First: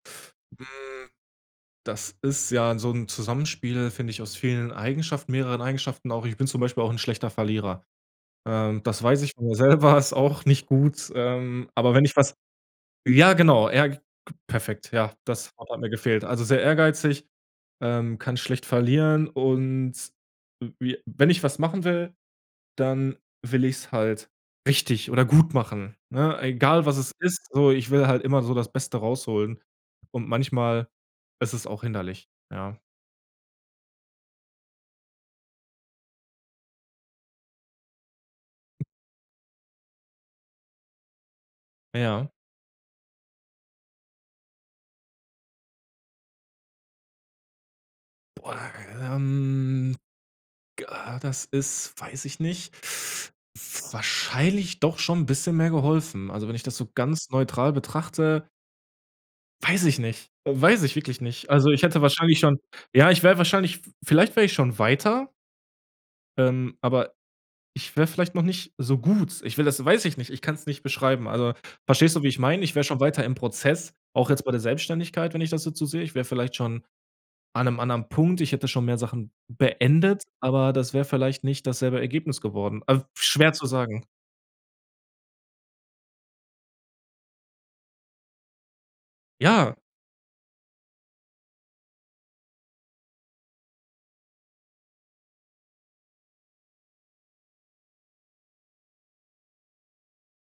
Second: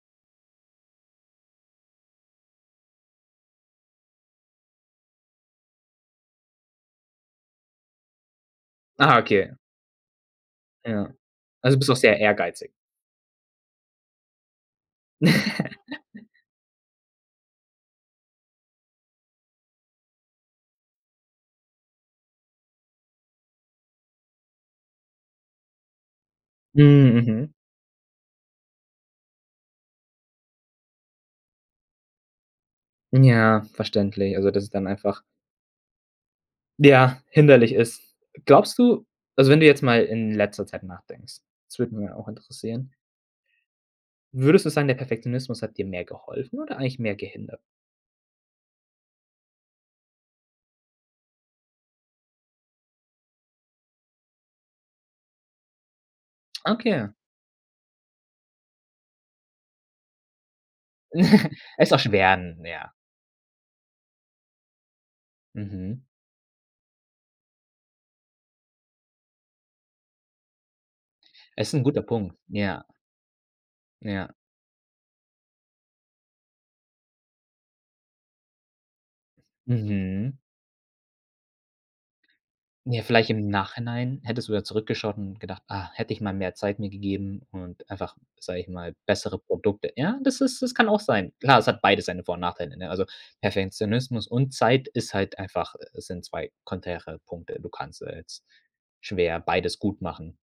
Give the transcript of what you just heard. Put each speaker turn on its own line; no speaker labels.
Hm, das ist ja so 'n Zusammenspiel, finde ich, aus vielen Eigenschaften mehreren Eigenschaften auch. Ich bin zum Beispiel auch 'n schlechter Verlierer. Ähm, das
Ah,
weiß ich von
okay.
mir selber, ist auch nicht gut,
Ja.
ähm,
Also bist
aber
auch
wenn ich
sehr
was
ehrgeizig.
ja, genau, eher k k perfekt, ja, das Wort mir gefehlt. Also sehr ehrgeizig, ähm, kann schlecht verlieren und w wie wenn ich was machen will, dann will ich's halt richtig oder gut machen, ne? Egal, was es
Hm,
ist,
Mhm.
so, ich will halt immer so das Beste rausholen und manchmal, ist es auch hinderlich, ja.
Ja, verständlich. Also, dass es dann einfach ja, hinderlich ist. Glaubst du also wenn du jetzt mal in letzter Zeit nachdenkst, das würde mich ja auch
Ja.
interessieren Würdest du sagen, der Perfektionismus hat dir mehr geholfen oder eigentlich mehr gehindert?
Boah, ähm, g ah, das ist, weiß ich nicht, f wahrscheinlich doch schon 'n bisschen mehr geholfen. Also, wenn ich das so
Okay.
ganz neutral betrachte Weiß ich nicht, weiß ich wirklich nicht. Also, ich
Ist auch
hätte
schwer,
wahrscheinlich schon
n ja.
ja, ich wäre wahrscheinlich v vielleicht wäre ich schon weiter
Mhm.
ähm, aber ich wäre vielleicht noch nicht so gut. Ich will das weiß ich nicht, ich kann's nicht beschreiben. Also
Ist 'n guter
verstehst du, wie
Punkt,
ich meine? Ich
ja.
wäre schon weiter im Prozess, auch
Ja.
jetzt bei der Selbstständigkeit, wenn ich das jetzt so sehe. Ich wäre vielleicht schon an 'nem anderen Punkt. Ich hätte schon mehr Sachen beendet,
Mhm.
aber das wäre vielleicht nicht dasselbe Ergebnis geworden,
Ja,
al
vielleicht im
schwer zu sagen.
Nachhinein hättest du da zurückgeschaut und gedacht: „Ah, hätte ich mal mehr Zeit mir gegeben und einfach, sage ich mal, bessere
Ja.
Produkte.“ Ja, das ist, das kann auch sein. Klar, es hat beides seine Vor und Nachteile, ne, also Perfektionismus und Zeit ist halt einfach, äh sind 2 konträre Punkte. Du kannst ja jetzt schwer beides gut machen.